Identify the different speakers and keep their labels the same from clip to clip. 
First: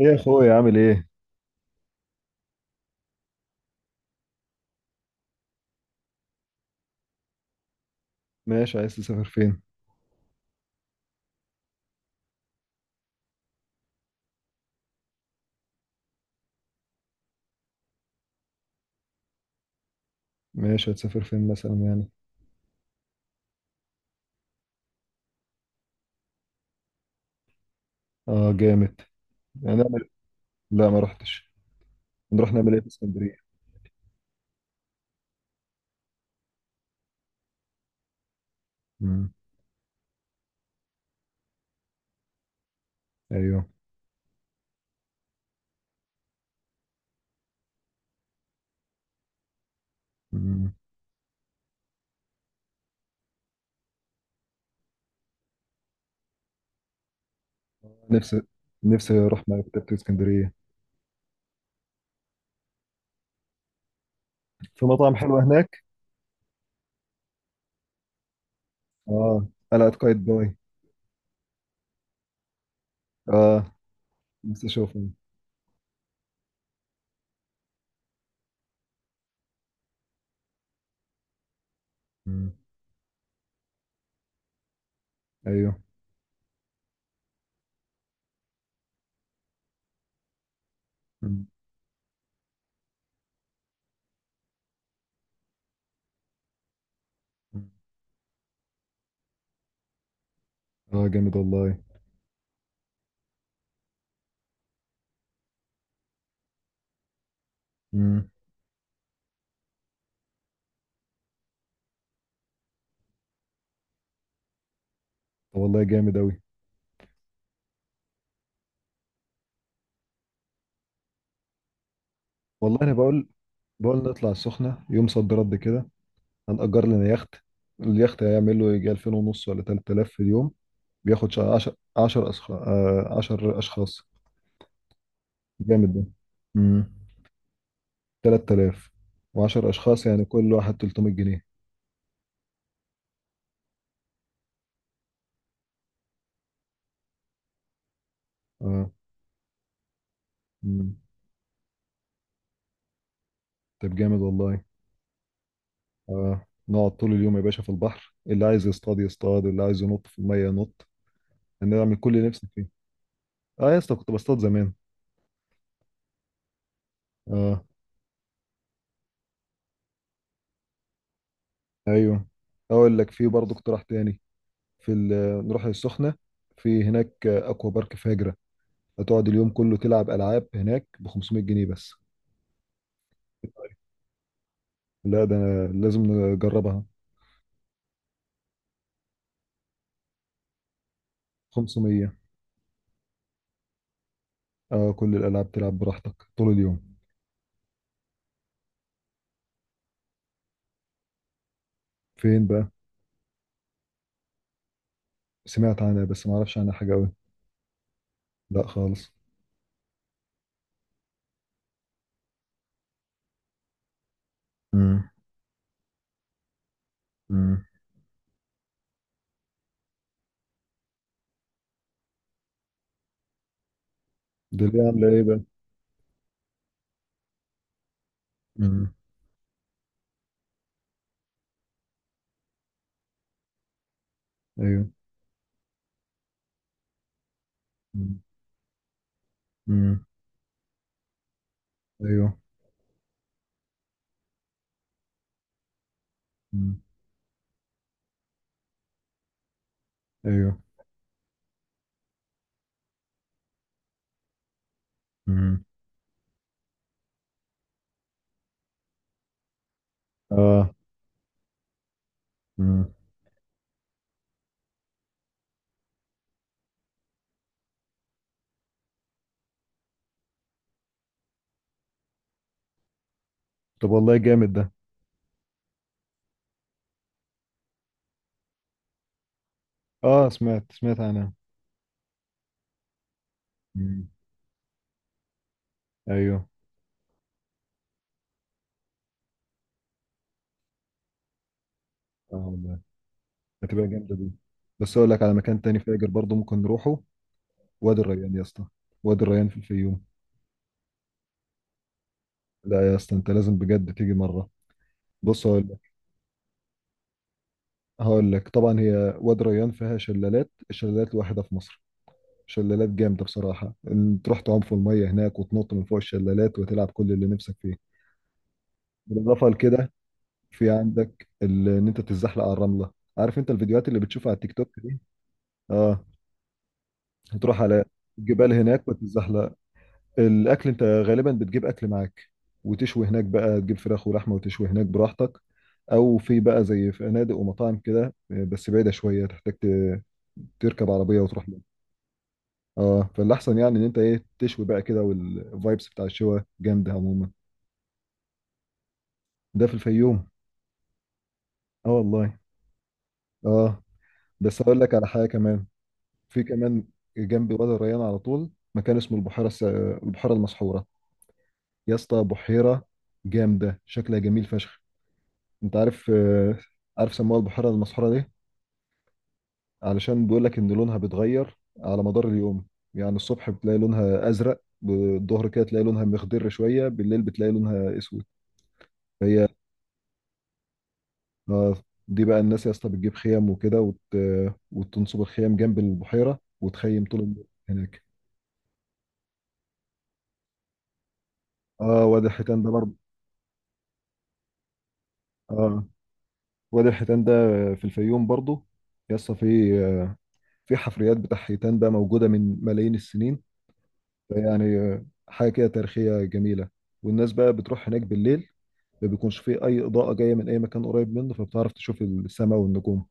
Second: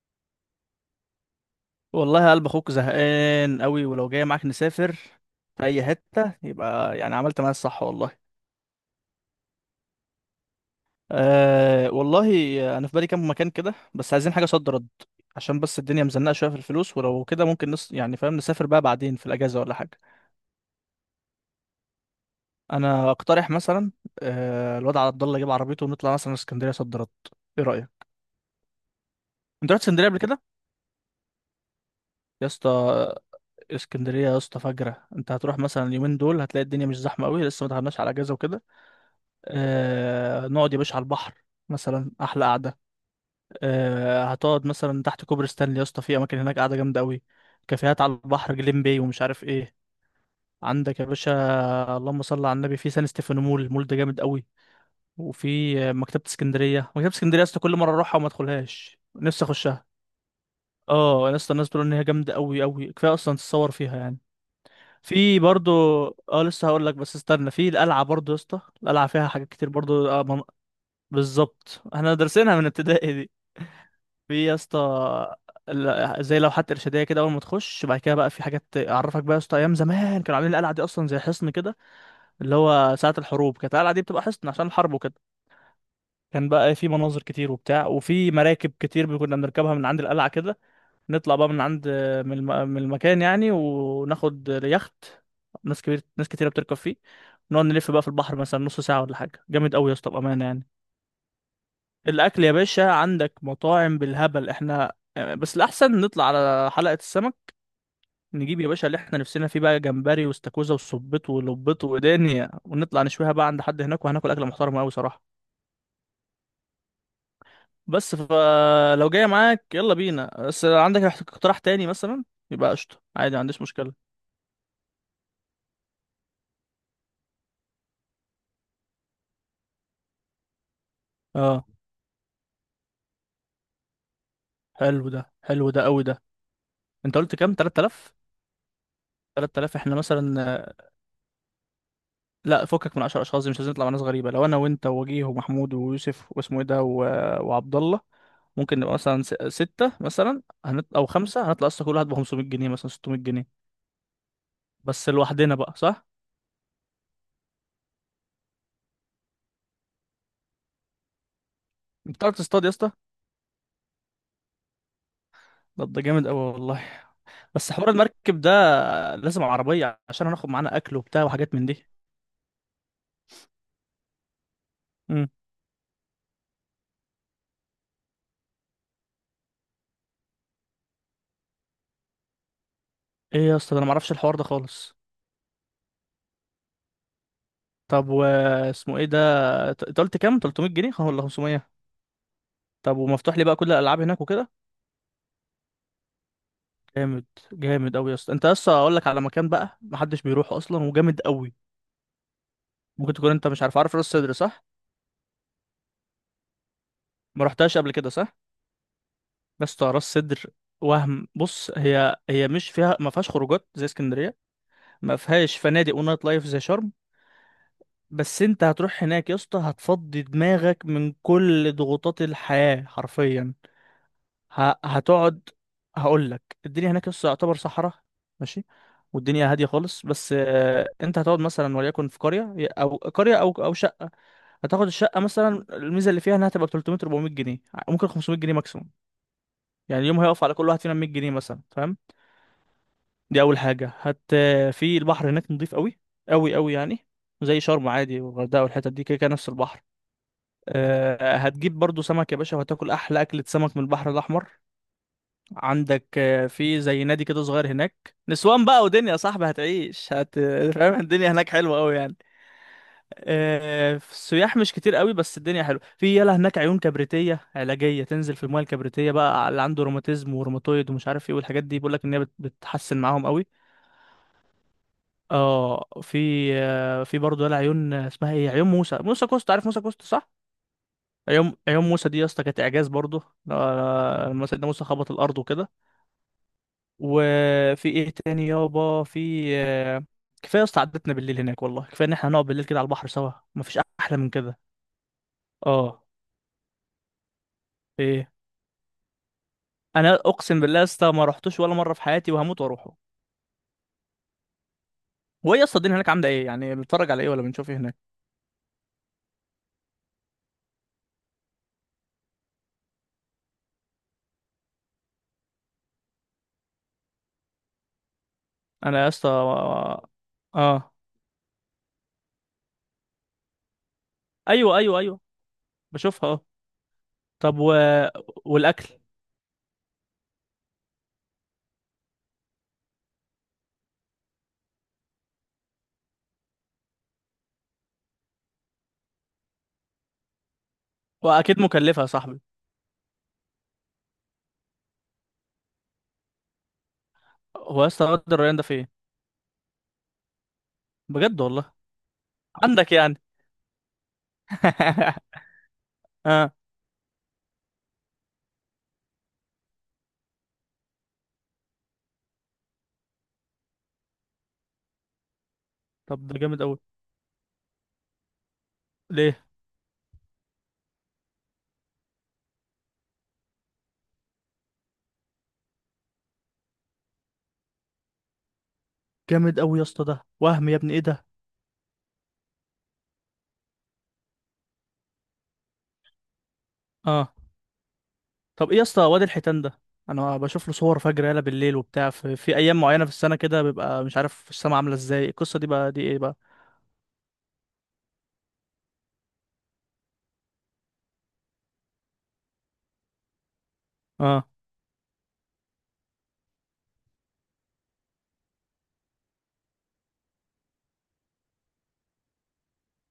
Speaker 1: ايه يا اخويا، عامل ايه؟
Speaker 2: والله قلب اخوك زهقان قوي، ولو جاي معاك نسافر في اي حته يبقى يعني عملت معايا الصح والله.
Speaker 1: ماشي، عايز تسافر فين؟
Speaker 2: أه والله. انا في بالي كام مكان كده، بس عايزين حاجه صد رد. عشان بس الدنيا مزنقه شويه في الفلوس، ولو كده ممكن نص يعني فاهم نسافر بقى بعدين في الاجازه ولا حاجه.
Speaker 1: ماشي، هتسافر فين مثلا يعني؟
Speaker 2: انا اقترح مثلا. أه الواد عبد الله يجيب عربيته ونطلع مثلا اسكندريه صد رد. ايه رايك؟
Speaker 1: اه، جامد.
Speaker 2: انت
Speaker 1: يعني
Speaker 2: رحت
Speaker 1: نعمل
Speaker 2: اسكندريه
Speaker 1: إيه؟
Speaker 2: قبل كده؟
Speaker 1: لا، ما رحتش.
Speaker 2: يا
Speaker 1: نروح نعمل ايه في
Speaker 2: اسطى،
Speaker 1: اسكندريه؟
Speaker 2: اسكندريه يا اسطى فجره. انت هتروح مثلا اليومين دول، هتلاقي الدنيا مش زحمه قوي، لسه ما دخلناش على اجازه وكده.
Speaker 1: امم.
Speaker 2: آه نقعد يا باشا على البحر، مثلا احلى قعده.
Speaker 1: ايوه.
Speaker 2: آه هتقعد مثلا تحت كوبري ستانلي يا اسطى، في اماكن هناك قاعده جامده قوي. كافيهات على البحر، جليم باي ومش عارف ايه.
Speaker 1: امم.
Speaker 2: عندك يا باشا اللهم صل على النبي في سان ستيفانو مول. المول ده جامد قوي. وفي مكتبه اسكندريه يا اسطى، كل مره اروحها وما
Speaker 1: نفسي
Speaker 2: ادخلهاش،
Speaker 1: نفسي اروح
Speaker 2: نفسي اخشها.
Speaker 1: مكتبه اسكندريه.
Speaker 2: اه يا اسطى، الناس بتقول ان هي جامده قوي قوي. كفايه اصلا تتصور فيها يعني.
Speaker 1: في مطعم حلو
Speaker 2: في برضو.
Speaker 1: هناك؟
Speaker 2: اه لسه هقول لك، بس استنى. في القلعه برضو يا اسطى، القلعه فيها
Speaker 1: اه.
Speaker 2: حاجات كتير
Speaker 1: قلعه
Speaker 2: برضو.
Speaker 1: قايتباي.
Speaker 2: بالظبط، احنا دارسينها من ابتدائي دي.
Speaker 1: اه.
Speaker 2: في يا
Speaker 1: نفسي اشوفه.
Speaker 2: اسطى زي لوحات ارشاديه كده اول ما تخش. بعد كده بقى في حاجات اعرفك بقى يا اسطى، ايام زمان كانوا عاملين القلعه دي اصلا زي حصن كده. اللي
Speaker 1: امم.
Speaker 2: هو ساعه الحروب كانت القلعه دي بتبقى حصن عشان الحرب وكده.
Speaker 1: ايوه.
Speaker 2: كان بقى في مناظر كتير وبتاع، وفي مراكب كتير كنا بنركبها من عند القلعه كده. نطلع بقى من عند من المكان يعني وناخد يخت. ناس كبير، ناس كتيره بتركب فيه.
Speaker 1: اه،
Speaker 2: نقعد نلف بقى في البحر مثلا نص ساعه ولا حاجه، جامد قوي يا اسطى بامانه يعني.
Speaker 1: جامد والله.
Speaker 2: الاكل يا باشا، عندك مطاعم بالهبل، احنا بس الاحسن نطلع على حلقة السمك.
Speaker 1: امم.
Speaker 2: نجيب يا باشا اللي احنا نفسنا فيه بقى، جمبري واستاكوزا وصبيط ولبيط ودنيا، ونطلع نشويها بقى عند حد هناك، وهناكل اكله محترمه قوي صراحه.
Speaker 1: طب والله، جامد أوي.
Speaker 2: بس فلو جاي معاك يلا بينا، بس لو عندك اقتراح تاني مثلا يبقى
Speaker 1: والله أنا
Speaker 2: قشطه،
Speaker 1: بقول
Speaker 2: عادي ما عنديش
Speaker 1: بقول
Speaker 2: مشكله.
Speaker 1: نطلع السخنة يوم صد رد كده. هنأجر لنا يخت. اليخت هيعمل له يجي 2000 ونص ولا 3000 في اليوم. بياخد
Speaker 2: اه.
Speaker 1: 10 10 10 أشخاص.
Speaker 2: حلو ده. حلو ده
Speaker 1: جامد ده.
Speaker 2: قوي ده.
Speaker 1: امم.
Speaker 2: انت قلت كام، 3000؟
Speaker 1: 3000 و10
Speaker 2: 3000 احنا
Speaker 1: أشخاص يعني كل
Speaker 2: مثلا،
Speaker 1: واحد 300 جنيه.
Speaker 2: لا فكك من 10 اشخاص دي، مش لازم نطلع مع ناس غريبه. لو انا وانت ووجيه ومحمود ويوسف واسمه ايه ده و... وعبد الله، ممكن
Speaker 1: اه.
Speaker 2: نبقى مثلا ستة مثلا
Speaker 1: امم.
Speaker 2: او خمسة. هنطلع اصلا كل واحد ب 500 جنيه مثلا 600 جنيه.
Speaker 1: طب جامد والله.
Speaker 2: بس لوحدنا بقى، صح؟
Speaker 1: اه، نقعد طول اليوم يا باشا في البحر، اللي عايز يصطاد يصطاد، اللي عايز ينط في المية ينط. هنعمل
Speaker 2: انت
Speaker 1: كل اللي
Speaker 2: بتعرف
Speaker 1: نفسك
Speaker 2: تصطاد
Speaker 1: فيه.
Speaker 2: يا اسطى؟
Speaker 1: اه يا اسطى، كنت بصطاد زمان.
Speaker 2: طب ده جامد قوي والله.
Speaker 1: اه.
Speaker 2: بس حوار المركب ده لازم عربيه، عشان هناخد معانا اكل وبتاع وحاجات من دي.
Speaker 1: ايوه. اقول لك في برضه اقتراح تاني. في
Speaker 2: امم
Speaker 1: نروح السخنه. في هناك اكوا بارك فاجره، هتقعد اليوم كله تلعب العاب هناك ب 500 جنيه بس.
Speaker 2: ايه يا اسطى ده، انا ما اعرفش الحوار ده خالص.
Speaker 1: لا ده أنا لازم نجربها.
Speaker 2: طب واسمه ايه ده؟ انت قلت كام، 300 جنيه ولا 500؟
Speaker 1: 500.
Speaker 2: طب ومفتوح لي بقى كل الالعاب هناك وكده؟
Speaker 1: اه، كل الالعاب تلعب براحتك طول اليوم.
Speaker 2: جامد. جامد قوي يا اسطى، انت اصلا اقول لك على مكان بقى محدش بيروح اصلا وجامد قوي.
Speaker 1: فين بقى؟
Speaker 2: ممكن تكون انت مش عارف. عارف راس سدر، صح؟
Speaker 1: سمعت عنها بس ما اعرفش عنها حاجه قوي.
Speaker 2: ما رحتهاش قبل كده صح؟
Speaker 1: لا خالص.
Speaker 2: بس اسطى، راس سدر وهم، بص، هي مش فيها، ما فيهاش خروجات زي اسكندريه.
Speaker 1: امم.
Speaker 2: ما فيهاش فنادق ونايت لايف زي شرم.
Speaker 1: امم.
Speaker 2: بس انت هتروح هناك يا اسطى، هتفضي دماغك من كل ضغوطات الحياه حرفيا.
Speaker 1: دي اللي عامله ايه بقى؟
Speaker 2: هتقعد. هقول لك، الدنيا هناك لسه يعتبر صحراء. ماشي.
Speaker 1: امم.
Speaker 2: والدنيا هاديه خالص. بس انت هتقعد مثلا وليكن في قريه او شقه. هتاخد
Speaker 1: ايوه.
Speaker 2: الشقه مثلا، الميزه اللي فيها انها تبقى 300 400 جنيه، ممكن 500 جنيه ماكسيموم. يعني
Speaker 1: امم.
Speaker 2: اليوم هيقف على كل واحد فينا 100 جنيه مثلا، فاهم؟
Speaker 1: ايوه.
Speaker 2: دي اول حاجه هت. في البحر هناك نضيف قوي، قوي قوي
Speaker 1: امم.
Speaker 2: يعني. زي شرم عادي والغردقه والحتت دي، كده كده نفس البحر.
Speaker 1: ايوه.
Speaker 2: هتجيب برضو سمك يا باشا، وهتاكل احلى اكله سمك من البحر الاحمر.
Speaker 1: امم.
Speaker 2: عندك في زي نادي كده صغير هناك، نسوان بقى ودنيا يا صاحبي، هتعيش
Speaker 1: اه.
Speaker 2: فاهم، الدنيا هناك حلوه قوي يعني.
Speaker 1: امم.
Speaker 2: في السياح مش كتير قوي، بس الدنيا حلوه. في يلا هناك عيون كبريتيه علاجيه، تنزل في الميه الكبريتيه بقى على اللي عنده روماتيزم وروماتويد ومش عارف ايه والحاجات دي، بيقول لك ان هي بتحسن معاهم قوي.
Speaker 1: طب والله جامد ده.
Speaker 2: اه في في برضه يلا عيون، اسمها ايه، عيون موسى. موسى كوست، عارف موسى كوست
Speaker 1: اه،
Speaker 2: صح؟
Speaker 1: سمعت سمعت عنها.
Speaker 2: عيون موسى دي يا اسطى كانت اعجاز برضه.
Speaker 1: مم.
Speaker 2: لما سيدنا موسى خبط الارض وكده.
Speaker 1: ايوه.
Speaker 2: وفي ايه تاني يابا؟ في كفايه يا اسطى، عدتنا بالليل هناك والله، كفايه ان احنا
Speaker 1: اه
Speaker 2: هنقعد بالليل
Speaker 1: والله،
Speaker 2: كده على البحر سوا، مفيش
Speaker 1: هتبقى جامده
Speaker 2: احلى من
Speaker 1: دي.
Speaker 2: كده.
Speaker 1: بس اقول لك على مكان تاني
Speaker 2: اه.
Speaker 1: فاجر برضو ممكن نروحه. وادي
Speaker 2: ايه؟
Speaker 1: الريان يا اسطى. وادي الريان في الفيوم.
Speaker 2: انا اقسم بالله يا اسطى، ما رحتوش ولا مره في حياتي وهموت
Speaker 1: لا يا
Speaker 2: واروحه.
Speaker 1: اسطى، انت لازم بجد تيجي مره. بص
Speaker 2: وهي يا
Speaker 1: هقول
Speaker 2: اسطى
Speaker 1: لك
Speaker 2: الدنيا هناك عامله ايه يعني، بنتفرج على ايه ولا بنشوف ايه هناك؟
Speaker 1: هقول لك طبعا، هي وادي الريان فيها شلالات، الشلالات الوحيده في مصر. شلالات جامده بصراحه، ان تروح تعوم في الميه هناك وتنط من فوق الشلالات وتلعب كل اللي نفسك فيه.
Speaker 2: انا يا اسطى
Speaker 1: بالاضافه لكده،
Speaker 2: اه
Speaker 1: في
Speaker 2: آه.
Speaker 1: عندك ان انت تتزحلق على الرمله. عارف انت الفيديوهات اللي بتشوفها على التيك توك
Speaker 2: ايوه ايوه
Speaker 1: دي؟
Speaker 2: ايوه.
Speaker 1: اه.
Speaker 2: بشوفها اه. طب
Speaker 1: هتروح
Speaker 2: و...
Speaker 1: على الجبال
Speaker 2: والاكل؟
Speaker 1: هناك وتتزحلق. الاكل، انت غالبا بتجيب اكل معاك وتشوي هناك بقى، تجيب فراخ ولحمه وتشوي هناك براحتك. او في بقى زي فنادق ومطاعم كده بس بعيده شويه، تحتاج تركب عربيه وتروح لها.
Speaker 2: واكيد مكلفه يا صاحبي.
Speaker 1: اه، فالاحسن يعني ان انت ايه، تشوي بقى كده، والفايبس بتاع الشوا جامده عموما.
Speaker 2: هو يا اسطى واد الريان ده فين؟
Speaker 1: ده في الفيوم.
Speaker 2: بجد والله.
Speaker 1: اه والله.
Speaker 2: عندك يعني.
Speaker 1: اه. بس اقول لك على حاجه كمان. في
Speaker 2: اه.
Speaker 1: كمان. جنب وادي الريان على طول مكان اسمه البحيره المسحوره. يا اسطى، بحيره جامده شكلها جميل فشخ. انت عارف.
Speaker 2: طب ده جامد
Speaker 1: عارف سموها البحيرة المسحورة ليه؟
Speaker 2: قوي.
Speaker 1: علشان بيقول لك ان لونها بيتغير على مدار اليوم. يعني الصبح بتلاقي لونها ازرق، بالظهر كده تلاقي لونها مخضر شوية، بالليل بتلاقي لونها اسود. فهي
Speaker 2: جامد قوي يا اسطى، ده وهم يا ابني، ايه ده؟
Speaker 1: آه، دي بقى الناس يا اسطى بتجيب خيم وكده، وت... آه، وتنصب الخيم جنب البحيرة وتخيم طول
Speaker 2: اه.
Speaker 1: النهار هناك.
Speaker 2: طب ايه يا اسطى واد الحيتان ده؟ انا بشوف له صور فجر يالا بالليل
Speaker 1: اه.
Speaker 2: وبتاع،
Speaker 1: وادي
Speaker 2: في
Speaker 1: الحيتان ده
Speaker 2: ايام
Speaker 1: برضه.
Speaker 2: معينه في السنه كده بيبقى مش عارف السما عامله ازاي. القصه دي
Speaker 1: اه،
Speaker 2: بقى دي ايه بقى؟
Speaker 1: وادي الحيتان ده في الفيوم برضه. يا اسطى في في حفريات بتاع حيتان بقى موجودة من ملايين السنين.
Speaker 2: اه
Speaker 1: يعني حاجة كده تاريخية جميلة. والناس بقى بتروح هناك بالليل، ما بيكونش فيه أي إضاءة جاية من أي مكان قريب منه فبتعرف تشوف السماء والنجوم.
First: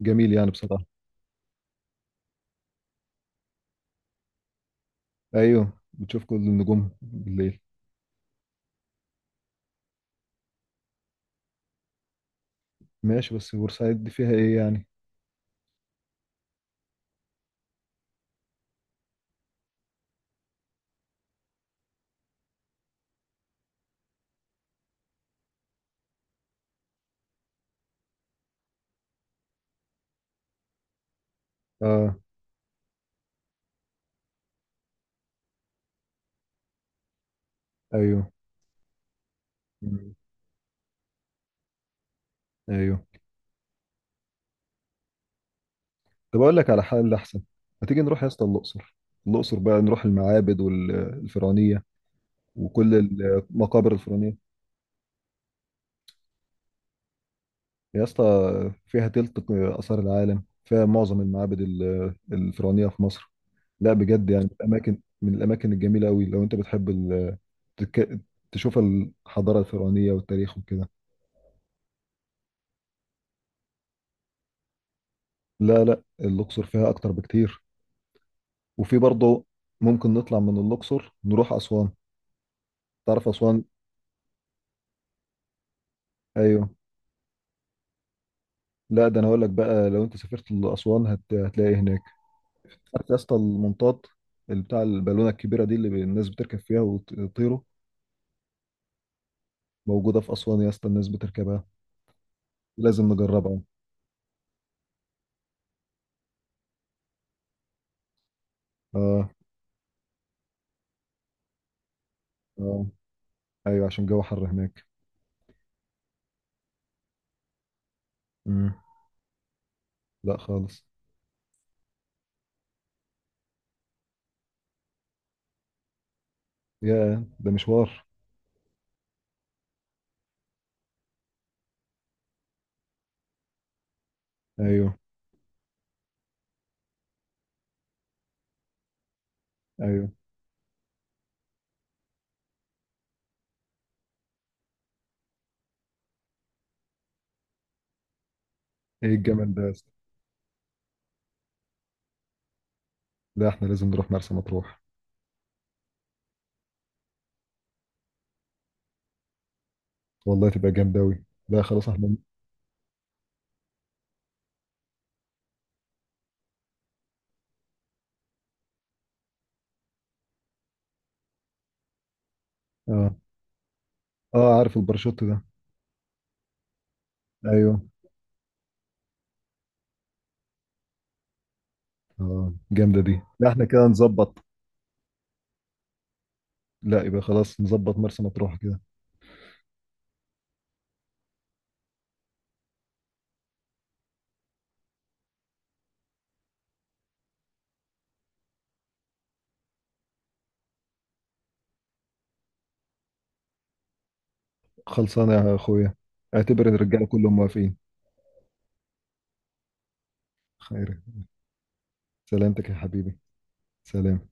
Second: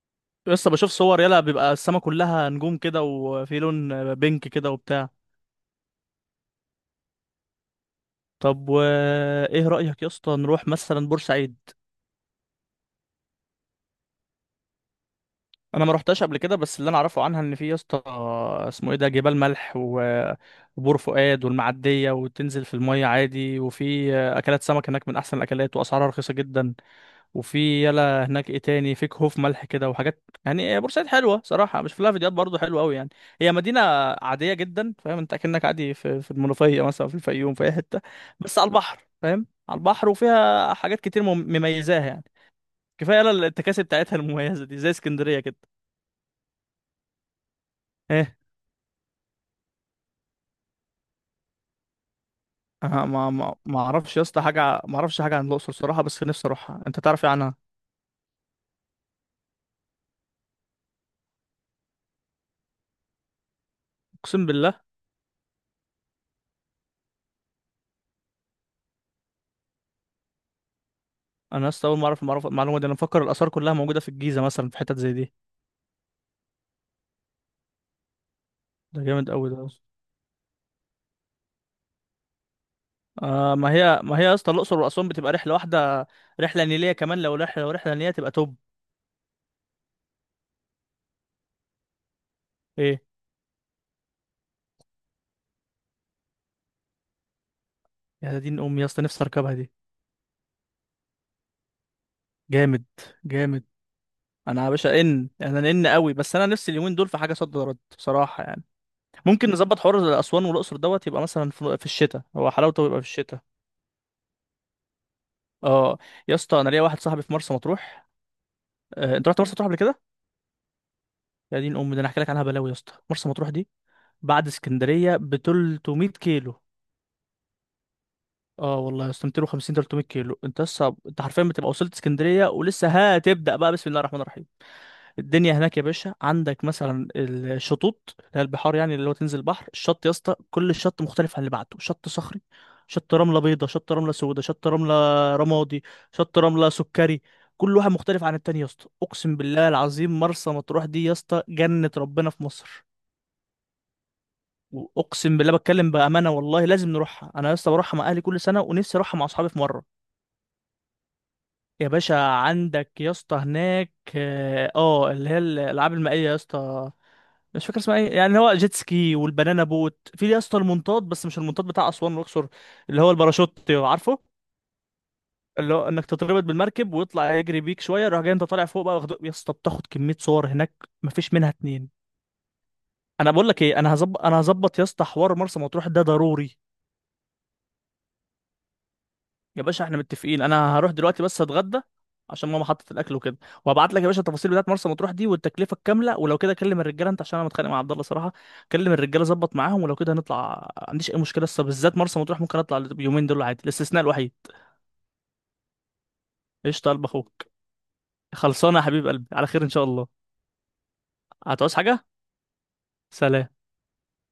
Speaker 1: جميل يعني
Speaker 2: يا اسطى
Speaker 1: بصراحة.
Speaker 2: بشوف صور يالا، بيبقى السما كلها نجوم كده وفي لون بينك كده وبتاع.
Speaker 1: أيوه، بتشوف كل النجوم بالليل.
Speaker 2: طب وايه رايك يا اسطى نروح مثلا بورسعيد؟
Speaker 1: ماشي، بس بورسعيد دي فيها إيه يعني؟
Speaker 2: انا ما روحتش قبل كده، بس اللي انا اعرفه عنها ان في يا اسطى، اسمه ايه ده، جبال ملح وبور فؤاد والمعديه، وتنزل في الميه عادي، وفي اكلات سمك هناك من احسن الاكلات واسعارها رخيصه جدا. وفي يلا هناك ايه تاني، في كهوف ملح كده وحاجات. يعني بورسعيد حلوه صراحه، مش لها
Speaker 1: آه.
Speaker 2: فيديوهات برضو حلوه قوي يعني. هي مدينه عاديه جدا فاهم، انت اكنك عادي في المنوفيه مثلا، في الفيوم، في اي حته،
Speaker 1: أيوه.
Speaker 2: بس على البحر، فاهم، على البحر،
Speaker 1: مم.
Speaker 2: وفيها حاجات كتير مميزاها يعني.
Speaker 1: أيوه.
Speaker 2: كفايه يلا التكاسي بتاعتها المميزه دي زي اسكندريه كده.
Speaker 1: طب أقول لك على حل أحسن، ما تيجي نروح يا
Speaker 2: ايه؟
Speaker 1: اسطى الأقصر. الأقصر بقى نروح المعابد والفرعونية وكل
Speaker 2: أه ما
Speaker 1: المقابر
Speaker 2: اعرفش يا
Speaker 1: الفرعونية.
Speaker 2: اسطى حاجه، ما اعرفش حاجه عن الاقصر صراحه، بس نفسي اروحها. انت تعرف ايه عنها؟
Speaker 1: يا اسطى، فيها تلت آثار العالم، فيها معظم المعابد الفرعونية في مصر. لا بجد،
Speaker 2: اقسم
Speaker 1: يعني
Speaker 2: بالله.
Speaker 1: الأماكن من الأماكن الجميلة أوي لو أنت بتحب تك... تشوف الحضارة الفرعونية والتاريخ وكده.
Speaker 2: انا لسه اول ما اعرف المعلومه دي، انا مفكر الاثار كلها موجوده في الجيزه مثلا، في حتت زي دي.
Speaker 1: لا لا، الأقصر فيها أكتر بكتير. وفي
Speaker 2: ده جامد
Speaker 1: برضه
Speaker 2: قوي ده يا اسطى.
Speaker 1: ممكن نطلع من الأقصر نروح أسوان. تعرف
Speaker 2: آه
Speaker 1: أسوان؟
Speaker 2: ما هي يا اسطى، الاقصر واسوان بتبقى رحله واحده، رحله
Speaker 1: أيوه.
Speaker 2: نيليه كمان، لو رحله نيليه تبقى توب.
Speaker 1: لا ده أنا هقول لك بقى، لو أنت سافرت لأسوان هتلاقي إيه هناك.
Speaker 2: ايه؟
Speaker 1: عارف يا اسطى المنطاد، اللي بتاع البالونة الكبيرة دي اللي الناس بتركب فيها وتطيروا؟
Speaker 2: يا دين امي يا اسطى، نفسي اركبها دي.
Speaker 1: موجودة في أسوان يا اسطى، الناس بتركبها.
Speaker 2: جامد.
Speaker 1: لازم نجربها.
Speaker 2: جامد. انا يا باشا ان انا ان قوي، بس انا نفسي اليومين دول في حاجه صد رد بصراحه يعني.
Speaker 1: اه.
Speaker 2: ممكن نظبط حوار اسوان والاقصر دوت، يبقى مثلا في الشتاء، هو حلاوته
Speaker 1: اه.
Speaker 2: يبقى في الشتاء.
Speaker 1: ايوه، عشان الجو حر هناك.
Speaker 2: اه. يا اسطى انا ليا واحد صاحبي في مرسى مطروح.
Speaker 1: مم.
Speaker 2: انت رحت مرسى مطروح قبل كده؟
Speaker 1: لا خالص.
Speaker 2: يا دين امي، ده انا هحكي لك عنها بلاوي يا اسطى. مرسى مطروح دي بعد اسكندريه ب 300 كيلو.
Speaker 1: يا ده مشوار.
Speaker 2: اه والله يا اسطى، 250 300 كيلو، انت لسه، انت حرفيا بتبقى وصلت اسكندريه ولسه هتبدا بقى بسم الله الرحمن الرحيم.
Speaker 1: ايوه.
Speaker 2: الدنيا هناك يا باشا، عندك مثلا الشطوط اللي هي البحار يعني، اللي هو تنزل بحر الشط
Speaker 1: ايوه.
Speaker 2: يا اسطى، كل شط مختلف عن اللي بعده، شط صخري، شط رمله بيضاء، شط رمله سوداء، شط رمله رمادي، شط رمله سكري. كل واحد مختلف عن التاني يا اسطى،
Speaker 1: ايه
Speaker 2: اقسم
Speaker 1: الجمال ده
Speaker 2: بالله
Speaker 1: يا اسطى!
Speaker 2: العظيم، مرسى مطروح دي يا اسطى جنة ربنا في مصر.
Speaker 1: لا احنا لازم نروح مرسى مطروح.
Speaker 2: واقسم بالله بتكلم بامانه والله، لازم نروحها. انا يا اسطى بروحها مع اهلي كل سنه، ونفسي اروحها مع اصحابي في مره.
Speaker 1: والله تبقى جامدة أوي. لا خلاص
Speaker 2: يا
Speaker 1: احنا.
Speaker 2: باشا عندك يا اسطى هناك اه، اللي هي الالعاب المائيه يا اسطى، مش فاكر اسمها ايه يعني، هو جيت سكي والبنانا بوت. في يا اسطى المنطاد، بس مش المنطاد بتاع اسوان والاقصر، اللي هو
Speaker 1: اه.
Speaker 2: الباراشوت، عارفه.
Speaker 1: اه. عارف الباراشوت ده.
Speaker 2: اللي هو انك تتربط بالمركب ويطلع يجري
Speaker 1: ايوه.
Speaker 2: بيك شويه راح جاي، انت طالع فوق بقى، واخده يا اسطى، بتاخد كميه صور هناك مفيش منها اتنين.
Speaker 1: اه، جامدة دي.
Speaker 2: انا
Speaker 1: لا
Speaker 2: بقول لك
Speaker 1: احنا
Speaker 2: ايه،
Speaker 1: كده
Speaker 2: انا هظبط انا
Speaker 1: نظبط.
Speaker 2: هظبط يا اسطى، حوار مرسى مطروح ده ضروري.
Speaker 1: لا يبقى خلاص، نظبط مرسى مطروح كده.
Speaker 2: يا باشا احنا متفقين، انا هروح دلوقتي بس اتغدى عشان ماما حطت الاكل وكده، وهبعت لك يا باشا التفاصيل بتاعت مرسى مطروح دي والتكلفه الكامله، ولو كده كلم الرجاله انت، عشان انا متخانق مع عبد الله صراحه. كلم الرجاله، ظبط معاهم، ولو كده هنطلع ما عنديش اي مشكله، لسه بالذات مرسى مطروح ممكن اطلع اليومين دول عادي، الاستثناء الوحيد.
Speaker 1: خلصانة يا اخويا، اعتبر
Speaker 2: قشطه قلب
Speaker 1: الرجالة كلهم
Speaker 2: اخوك.
Speaker 1: موافقين.
Speaker 2: خلصانه يا حبيب قلبي، على خير ان شاء الله.
Speaker 1: خير.
Speaker 2: هتعوز حاجه؟
Speaker 1: سلامتك يا حبيبي.
Speaker 2: سلام.
Speaker 1: سلام.